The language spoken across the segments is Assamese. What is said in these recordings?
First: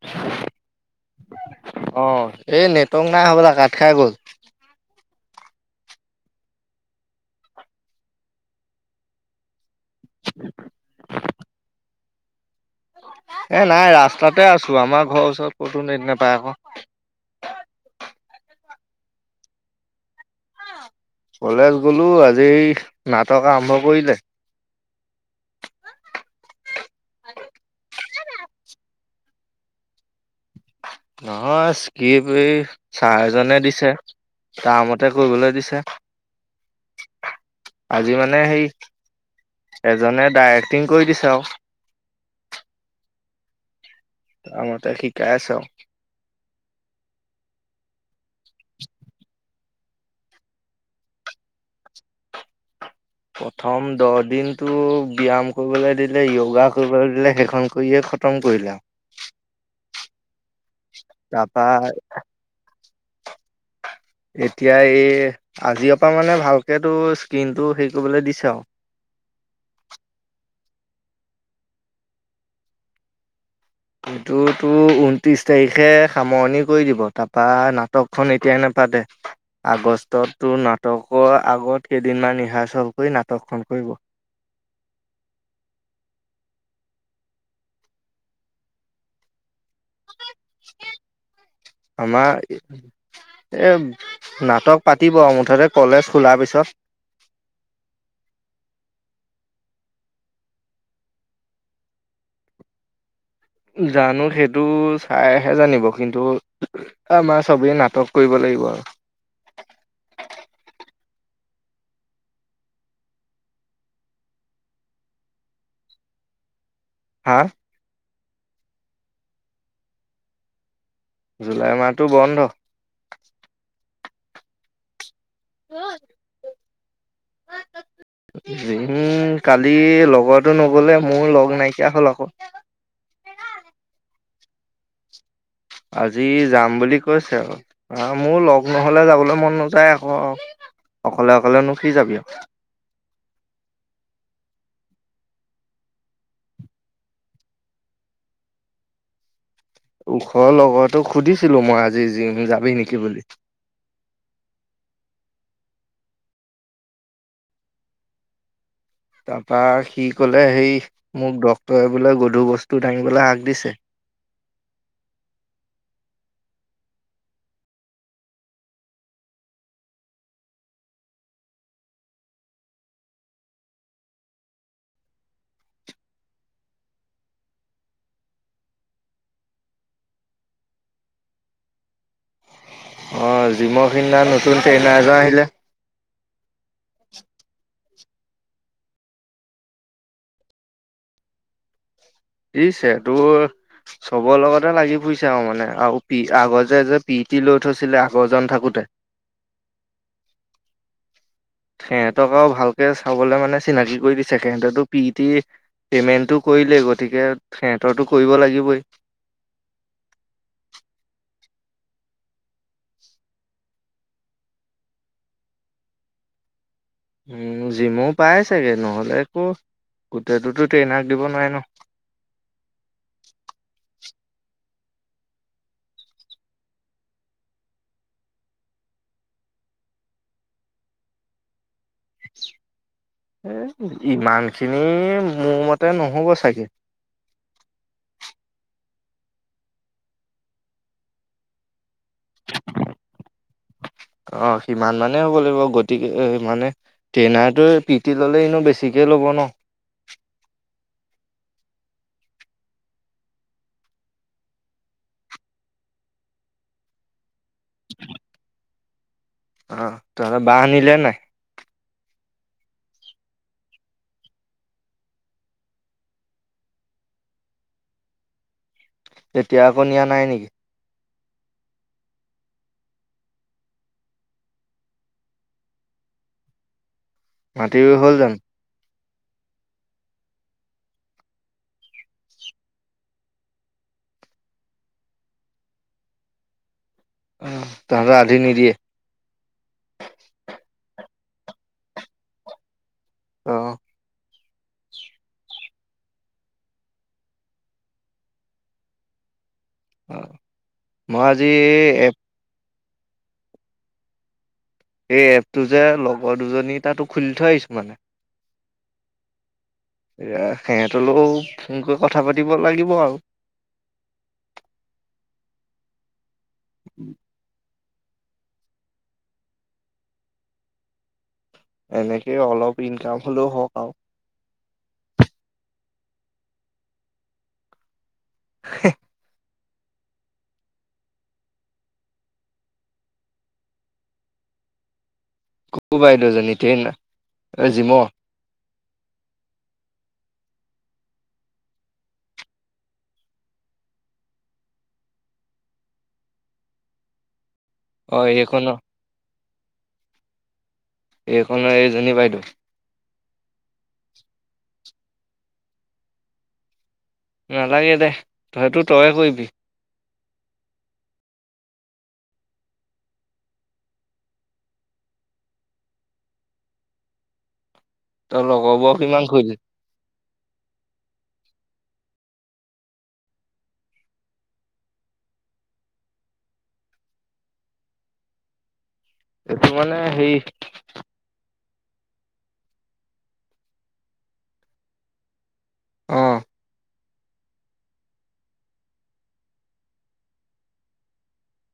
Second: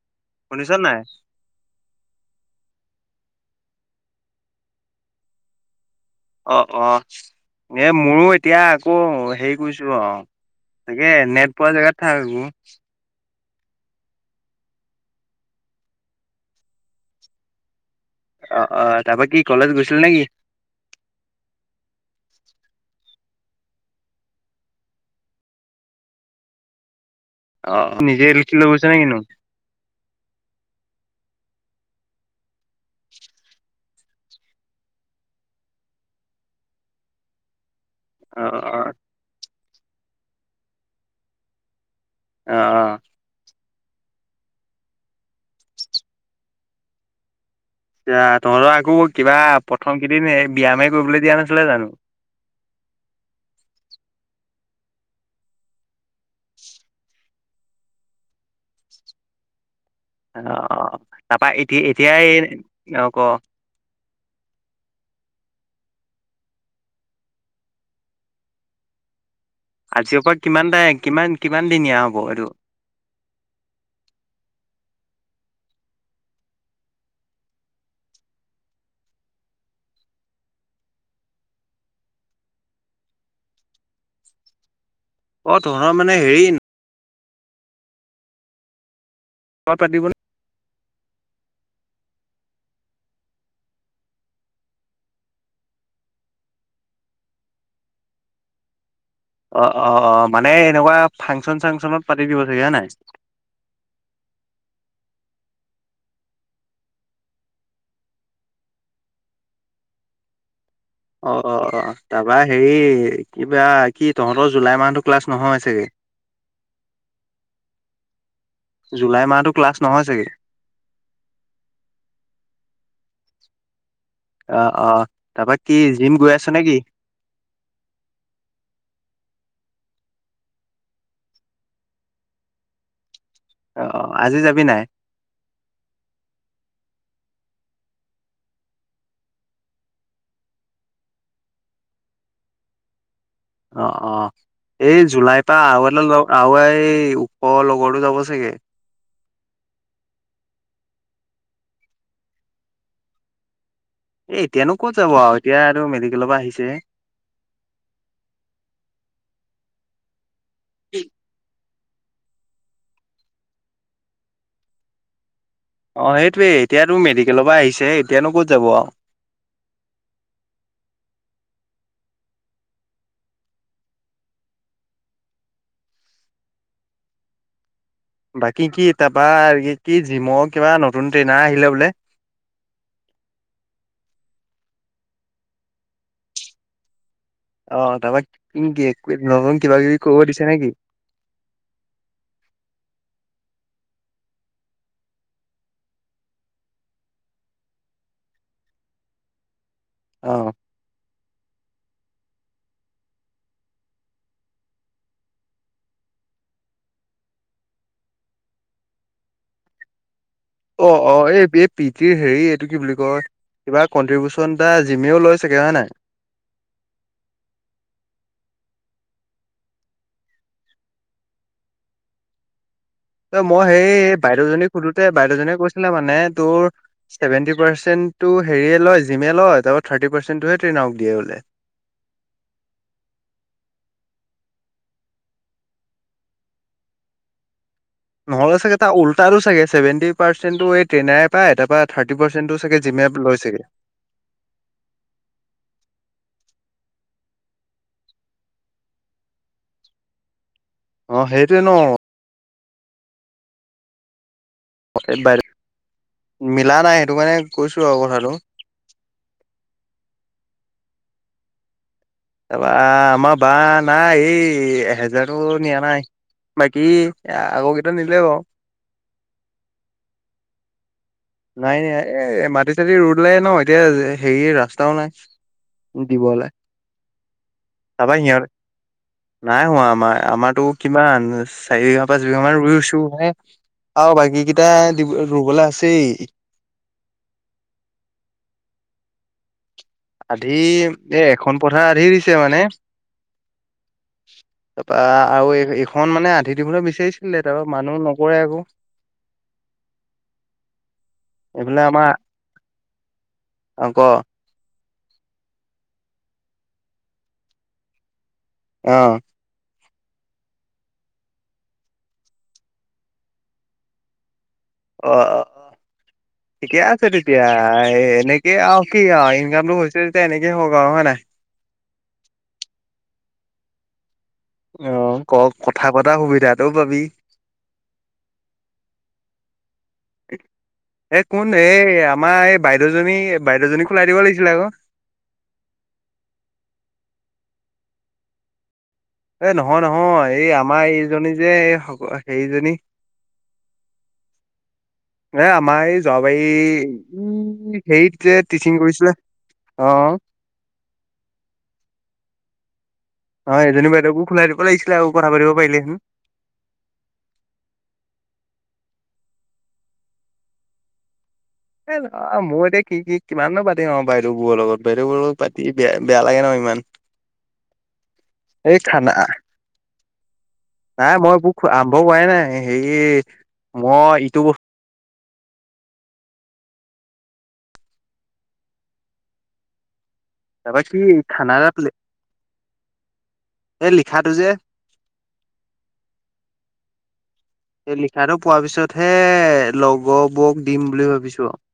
[inaudible] শুনিছান নাই। অ এই নেটৱক নাই হ'বলা কাট খাই গ'ল। অ অ এ মোৰো এতিয়া আকৌ হেৰি [unintelligible] তাকে নেট পোৱা জেগাত থাক আকৌ। এ নাই ৰাস্তাতে আছো আমাৰ ঘৰৰ ওচৰত ক'তো নেট নাপায় আকৌ। অ অ তাৰপা কি কলেজ গৈছিলে নেকি? কলেজ গলো আজি নাটক আৰম্ভ কৰিলে। অ নিজে লখি লৈগৈছে নে কিনো? নহয় [unintelligible] ছাজনে দিছে। তা মতে কৰিবলৈ দিছে। আজি মানে অ', সেই অ', এজনে ডাইৰেক্টিং কৰি দিছে আউ। অ অ। তাৰ মতে শিকাই আছ আউ। [unintelligible] তোমালোকৰ আকৌ কিবা প্ৰথম কিদিন এই ব্যয়ামে কৰিবলৈ দিয়া নাছিলে জানো? প্ৰথম দহ দিনটো ব্যায়াম কৰিবলৈ দিলে য়োগা কৰিবলৈ দিলে সেইখন কৰিয়ে [unintelligible] কৰিলে আউ। অ অ তাৰাপা তাৰপা এতিয়া এতিয়াই অ' ক' [inaudible] এতিয়া এই আজিঅপা মানে ভালকে তো স্কিনতটো হেৰি কৰিবলৈ দিছে আউ। আজিঅপা কিমান [unintelligible] কিমান কিমান দিনীয়া হ'ব এইটো। এইটো তোৰ ঊনত্ৰিশ তাৰিখে সামৰণি কৰি দিব। তাৰপা নাটকখন এতিয়াই নাপাতে। আগষ্টত তোৰ নাটকৰ আগত কেইদিনমান ৰিহাৰ্চেল কৰি নাটকখন কৰিব। অ তহঁতৰ মানে হেৰি [unintelligible] পাতিব আমাৰ এই নাটক পাতিব। মুঠতে কলেজ খোলাৰ পিছত- অ, অ, অ' মানে এনেকুৱা ফাংচন, চাংচনত পাতি দিব জেগা নাই। জানো সেইটো চাইয়েহে জানিব। কিন্তু- আমাৰ চবেই নাটক কৰিব লাগিব আৰু। অঁ অঁ অঁ, তাৰপা হেৰি কিবা কি তহঁতৰ জুলাই মাহতো ক্লাছ নহয় চাগে? হাঁ? জুলাই মাহতো ক্লাছ নহয় চাগে? জুলাই মাহটো বন্ধ। অ‍ঁ অঁ তাপা কি জিম গৈ আছ নে কি? [unintelligible] জিম কালি লগৰটো নগলেই মোৰ লগ নাইকিয়া হ'ল আক। অঁ অঁ আজি যাবি নাই? আজি যাম বুলি কৈছে ক, অঁ মোৰ লগ নহলে যাবলে মন নাযায় আক। অকলে অকলেনো কি যাবি আৰু। অঁ অঁ। এই জুলাইৰ পা আৰু এটা লগ আৰু এই ওপৰ লগৰটো যাব চাগে? ওচৰ লগৰটোক সুধিছিলো মই আজি জিম যাবি নেকি বুলি? এ এতিয়ানো ক'ত যাব আও এতিয়া আৰু মেডিকেলৰ পৰা আহিছেহে। তাপা সি কলে সেই মোক ডক্টৰে বোলে গধুৰ বস্তু দাঙিবলৈ হাক দিছে। অ সেইটোয়ে, এতিয়াতো মেডিকেলৰ পৰা আহিছে, এতিয়ানো ক'ত যাব আও? বাকী কি তাৰপা কি কি জিমৰ কিবা নতুন ট্ৰেইনাৰ আহিলে বোলে? অঁ জিমৰ সেদিনা নতুন ট্ৰেইনাৰ এজন আহিলে। অঁ তাপা কি কি নতুন কিবা কিবি কৰিব দিছে নেকি? দিছে। তোৰ- চবৰ লগতে লাগি ফুৰিছে আৰু মানে আৰু আগৰ যে যে পি টি লৈ থৈছিলে আগৰজন থাকোতে। অঁ'। সেহেঁতক আৰু ভালকে চাবলে মানে চিনাকি কৰি দিছে। সেহেঁতৰটো পিটি- পে'মেণ্টটো কৰিলেই, গতিকে সেহেঁতৰটো কৰিব লাগিবই। অ অ এই এই পিটিৰ হেৰি, এইটো কি বুলি কয়? কিবা কণ্ট্ৰিবিউচন এটা জিমেও লয় চাগে হয় নাই? উম' জিমো পাই চাগে? নহ'লে একো দুটা দুটা ট্ৰেইনাক দিব নোৱাৰে ন। ত মই সেই বাইদেউজনীক সুধোঁতে বাইদেউজনিয়ে কৈছিলে মানে তোৰ- ছেভেনটি পাৰ্চেণ্টো হেৰিয়ে লয় জিমে লয়, তাৰপা থাৰ্টি পাৰ্চেণ্টোহে ট্ৰেইনাৰক দিয়ে বোলে। এ ইমানখিনি মোৰ মতে নহ'ব চাগে? নহলে চাগে তাৰ উল্টাতো চাগে চেভেন্টি পাৰ্চেণ্টো এই ট্ৰেইনাৰে পাই, তাপা থাৰ্টি পা- চেনটো চাগে জিমে লয় চাগে? অঁ সিমান মানে হ'ব লাগিব। গতিকে মানে- ট্ৰেইনাৰটো পি টি ল'লে, এনেও বেছিকেই ল'ব ন। অঁ সেইটোয়ে ন। বাইদেউ, মিলা নাই সেইটো কাৰনে কৈছোঁ আৰু কথাটো। অঁ তহঁত বাঁহ আনিলে নাই? তাপা আমাৰ বাঁহ নাই। এই এহেজাৰো নিয়া নাই। বাকী এ আগৰ গীতা নিলে বাৰু। এতিয়া আকৌ নিয়া নাই নেকি? নাই নাই এই মাটি চাটি ৰুলে ন, এতিয়া হেৰি ৰাস্তাও নাই। দিবলে, মাটি ৰুই হ'ল তাৰপা জানো সিহৰ নাই হোৱা, আমাৰ আমাৰটো কিমান চাৰি বিঘা পাঁচ বিঘা মান ৰুইছোঁহে। আৰু বাকীকেইটা দি, ৰুবলৈ আছেই। অ' তহঁতৰ আধি নিদিয়ে? আধি এ, এখন পথাৰ আধি দিছে মানে। অ'। তাৰপৰা আৰু এইখন মানে আধি দিবলৈ বিচাৰিছিলে তাৰপৰা মানুহ নকৰে আকৌ। অ মই আজি এইফালে আমাৰ, এপ অ' ক। এই এপটো যে লগৰ দুজনী তাতো খুলি থৈ আহিছোঁ মানে। অ'। এয়া সিহঁতলৈও ফোন কৰি কথা পাতিব লাগিব আৰু। অ', অ' ঠিকে আছে তেতিয়া, এনে কে, আৰু কি আৰু ইনকামটো হৈছে তেতিয়া এনেকে হওক আৰু হয় নাই। এনেকে অলপ ইনকাম হ'লেও হওক আৰু। অ' কওক, কথা পতা সুবিধাটোও পাবি। [inaudible] [inaudible] এ, কোন এই আমাৰ এই বাইদেউজনী বাইদেউজনী খোলাই দিব লাগিছিল আকৌ। কোন বাইদেউজনী টেইনাৰ, জিমৰ? এ, নহয় নহয় এই আমাৰ এইজনী যে এই হেৰিজনী। এ, আমাৰ এই জৰাবাৰি অ হেৰিত যে এইখনৰ টিচিং কৰিছিলে, অ'। এইখনৰ এইজনী বাইদেউ? অ' এইজনী বাইদেউকো খোলাই দিব লাগিছিল আৰু কথা পাতিব পাৰিলেহেতেঁন। নালাগে দে, হেইটো তইয়ে কৰিবি। এ, অ' মোৰ এতিয়া কি কি কিমাননো পাতিম অ' বাইদেউবোৰৰ লগত, বাইদেউবোৰৰ লগত পাতি বেয়া বেয়া লাগে নহয় ইমান। তই এই লগৰবোৰক খানা কিমান কৰিলি নাই মই এইবোৰ আৰম্ভ কৰাই নাই, হেৰি মই ইটো ব এইটো মানে হেৰি তাৰপা কি খানা এটা পালি। এই লিখাটো যে। অ'। এই লিখাটো পোৱাৰ পিছতহে লগৰবোৰক দিম বুলি ভাবিছোঁ আৰু।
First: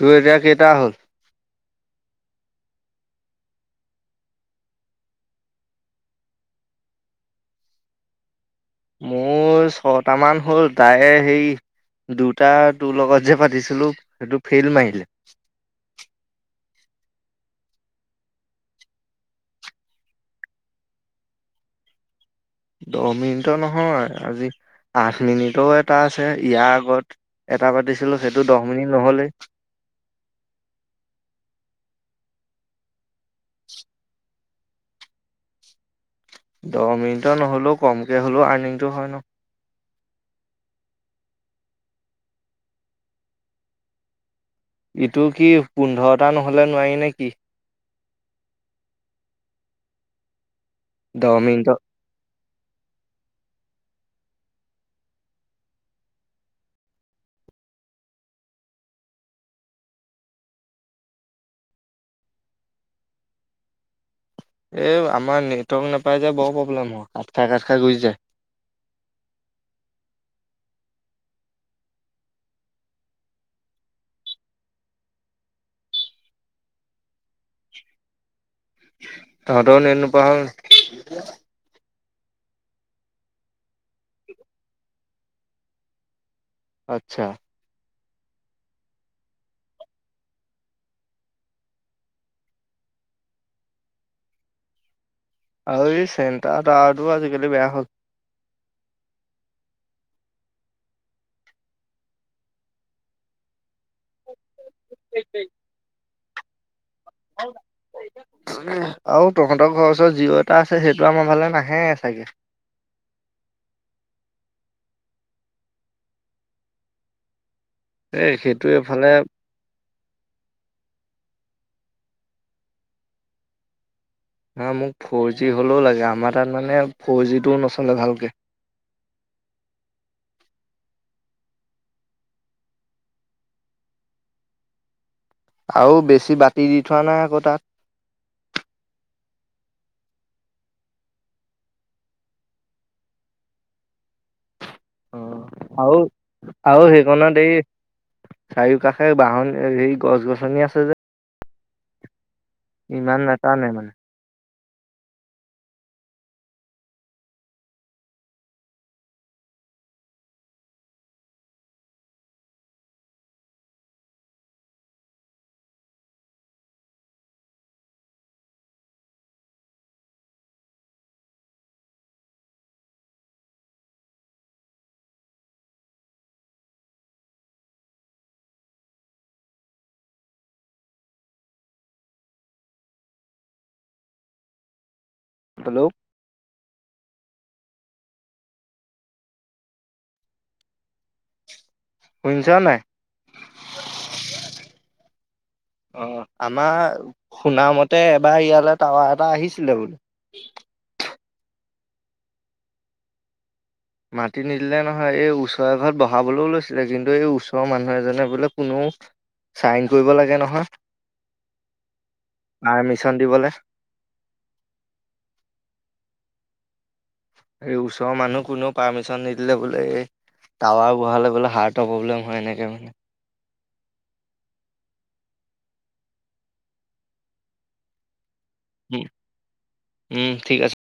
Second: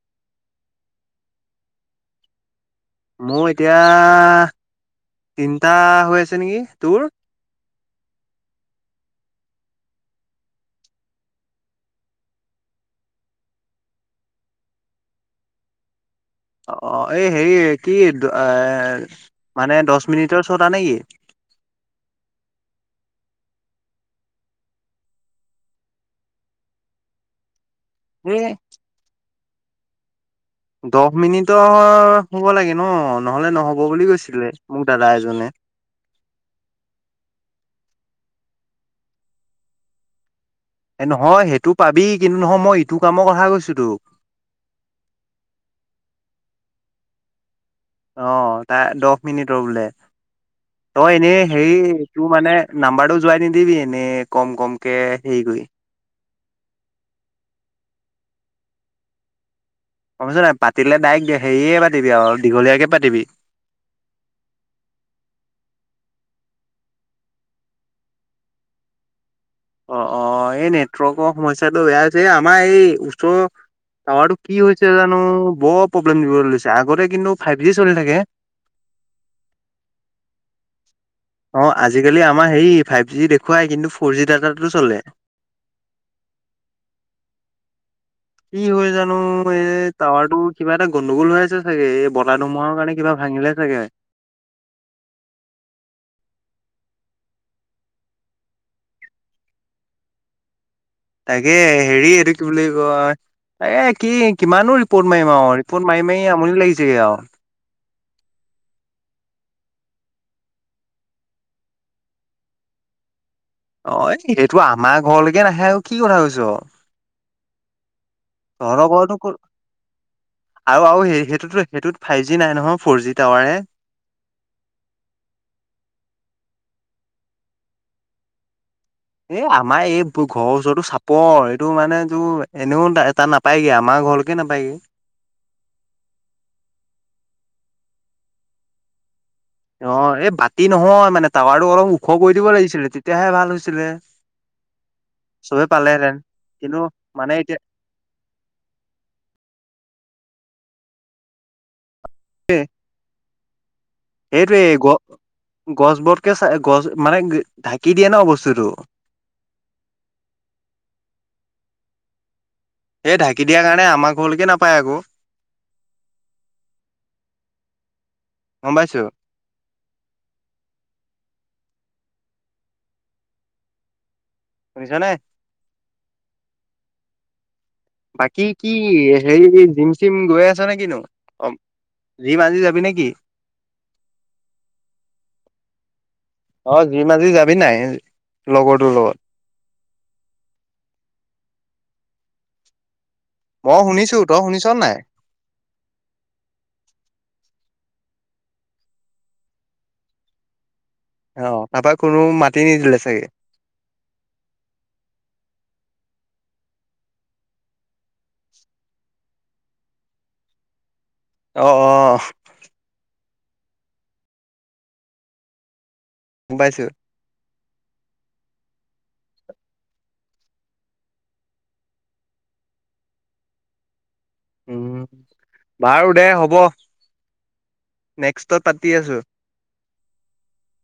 তোৰ এতিয়া কেইটা হ'ল? মোৰ এতিয়া তিনিটা হৈ আছে নেকি। তোৰ? মোৰ ছটামান হ'ল, তাৰে হেৰি দুটা তোৰ লগত যে পাতিছিলোঁ সেইটো ফেইল মাৰিলে। অ', অ' এই হেৰি কি এ, মানে দহ মিনিটৰ ছটা নেকি? দহ মিনিটৰ নহয়, আজি আঠ মিনিটৰ এটা আছে, ইয়াৰ আগত এটা পাতিছিলোঁ সেইটো এই দহ মিনিট নহ'লেই। দহ মিনিটৰ হ'ব লাগে ন' নহ'লে নহ'ব বুলি কৈছিলে মোক দাদা এজনে। দহ মিনিটৰ নহ'লেও কমকে হ'লেও আৰ্নিংটো হয় ন'। এ, নহয় সেইটো পাবি কিন্তু নহয় মই ইটো কামৰ কথা কৈছোঁ তোক। ইটো কি পোন্ধৰটা নহলে নোৱাৰি নে কি? অ', তাৰ দহ মিনিটৰ বোলে, অ', দহ এনেই হেৰি মিনিটত তোৰ মানে নাম্বাৰটো যোৱাই নিদিবি এনেই কম কম হেৰি কৰি। গম পাইছ নাই পাতিলে তাইক দা হেৰীয়ে পাতিবি আৰু দীঘলীয়াকে পাতিবি। এ আমাৰ নেটৱৰ্ক নাপাই যে বৰ প্ৰব্লেম হয়, [unintelligible] অ' অ' এই নেটৱৰ্কৰ সমস্যাটো বেয়া হৈছে, আমাৰ এই উচৰৰ টাৱাৰটো কি হৈছে জানো বৰ প্ৰব্লেম দিব লৈছে আগতে কিন্তু ফাইভ জি চলি থাকে। তহঁতৰ [unintelligible] অ', আজিকালি আমাৰ হেৰি ফাইভ জি দেখুৱাই কিন্তু ফৰ জি ডাটাটোত চলে। আচ্ছা। কি হয় জানো এ টাৱাৰটো কিবা এটা গণ্ডগোল হৈ আছে চাগে এই বতাহ ধুমুহাৰ কাৰণে কিবা ভাঙিলে চাগে। আৰু এই চেণ্টাৰ তাৰটো আজিকালি বেয়া হল। তাকে হেৰি এইটো কি বুলি কয় এ কি কিমানো ৰিপৰ্ট মাৰিম আৰু ৰিপৰ্ট মাৰি মাৰি আমনি লাগিছেগে আৰু। [unintelligible] আৰু তহঁতৰ ঘৰৰ ওচৰৰ জিঅ এটা আছে সেইটো আমাৰ ফালে নাহে চাগে। অ', সেইটো আমাৰ ঘৰলৈকে নাহে আৰু কি কথা কৈছ। এ সেইটো তহঁতৰ এইফালে ঘৰতো কত? আৰু আৰু সেইটোতো সেইটোত ফাইভ জি নাহে নহয়, ফৰ জি টাৱাৰহে। না মোক ফ'ৰ জি হ'লেও লাগে আমাৰ তাত মানে ফ'ৰ জিটো নচলে ভালকে। এ আমাৰ এই ঘৰৰ ওচৰটো চাপৰ, এইটো মানে তোৰ এনেও এটা নাপ পায়গে আমাৰ ঘৰলৈকে নাপায়গে। আৰু বেছি বাতি দি থোৱা নাই আকৌ তাত। অ এই বাতি নহয় মানে টাৱাৰটো অলপ ওখ কৰি দিব লাগিছিলে তেতিয়াহে ভাল হৈছিলে। চবে আৰু পালেহেঁতেন কিন্তু আৰু মানে সেইখনত এতিয়া এই চাৰিও কাষে বাহন হেৰি গছ গছনি আছে যে। [unintelligible] ইমান নাতানে। সেইটোৱেই গ-গছ বতকে চাই গছ মানে ঢাকি দিয়ে ন বস্তুটো। এই ঢাকি দিয়াৰ কাৰণে আমাৰ ঘৰলৈকে নাপায় আকৌ। গম পাইছ? [unintelligible] বাকী কি হেৰি জিম চিম গৈ আছা নে কিনো? জিম আজি যাবি নেকি? হেল্ল' অ', জিম আজি যাবি নাই, লগৰটোৰ লগত? শুনিছ নে নাই? মই শুনিছো তই শুনিছ নাই? অ', আমাৰ শুনামতে এবাৰ ইয়ালৈ টাৱাৰ এটা আহিছিলে বোল অ', তাৰপৰা কোনো মাটি নিদিলে চাগে। মাটি নিদিলে নহয় এই ওচৰ ঘৰত বহাবলৈও লৈছিলে কিন্তু এই ওচৰৰ মানুহ এজনে বোলে কোনো চাইন কৰিব লাগে নহয়। অ' অ' পাৰ্মিচন দিবলে। গম পাইছোঁ। এই ওচৰৰ মানুহ কোনো পাৰ্মিশ্যন নিদিলে বোলে এই টাৱাৰ বহালে বোলে হাৰ্টৰ প্ৰব্লেম হয় এনেকে মানে উম, বাৰু দে হব নেক্সটত পাতি উম আছো। উম ঠিক আছে।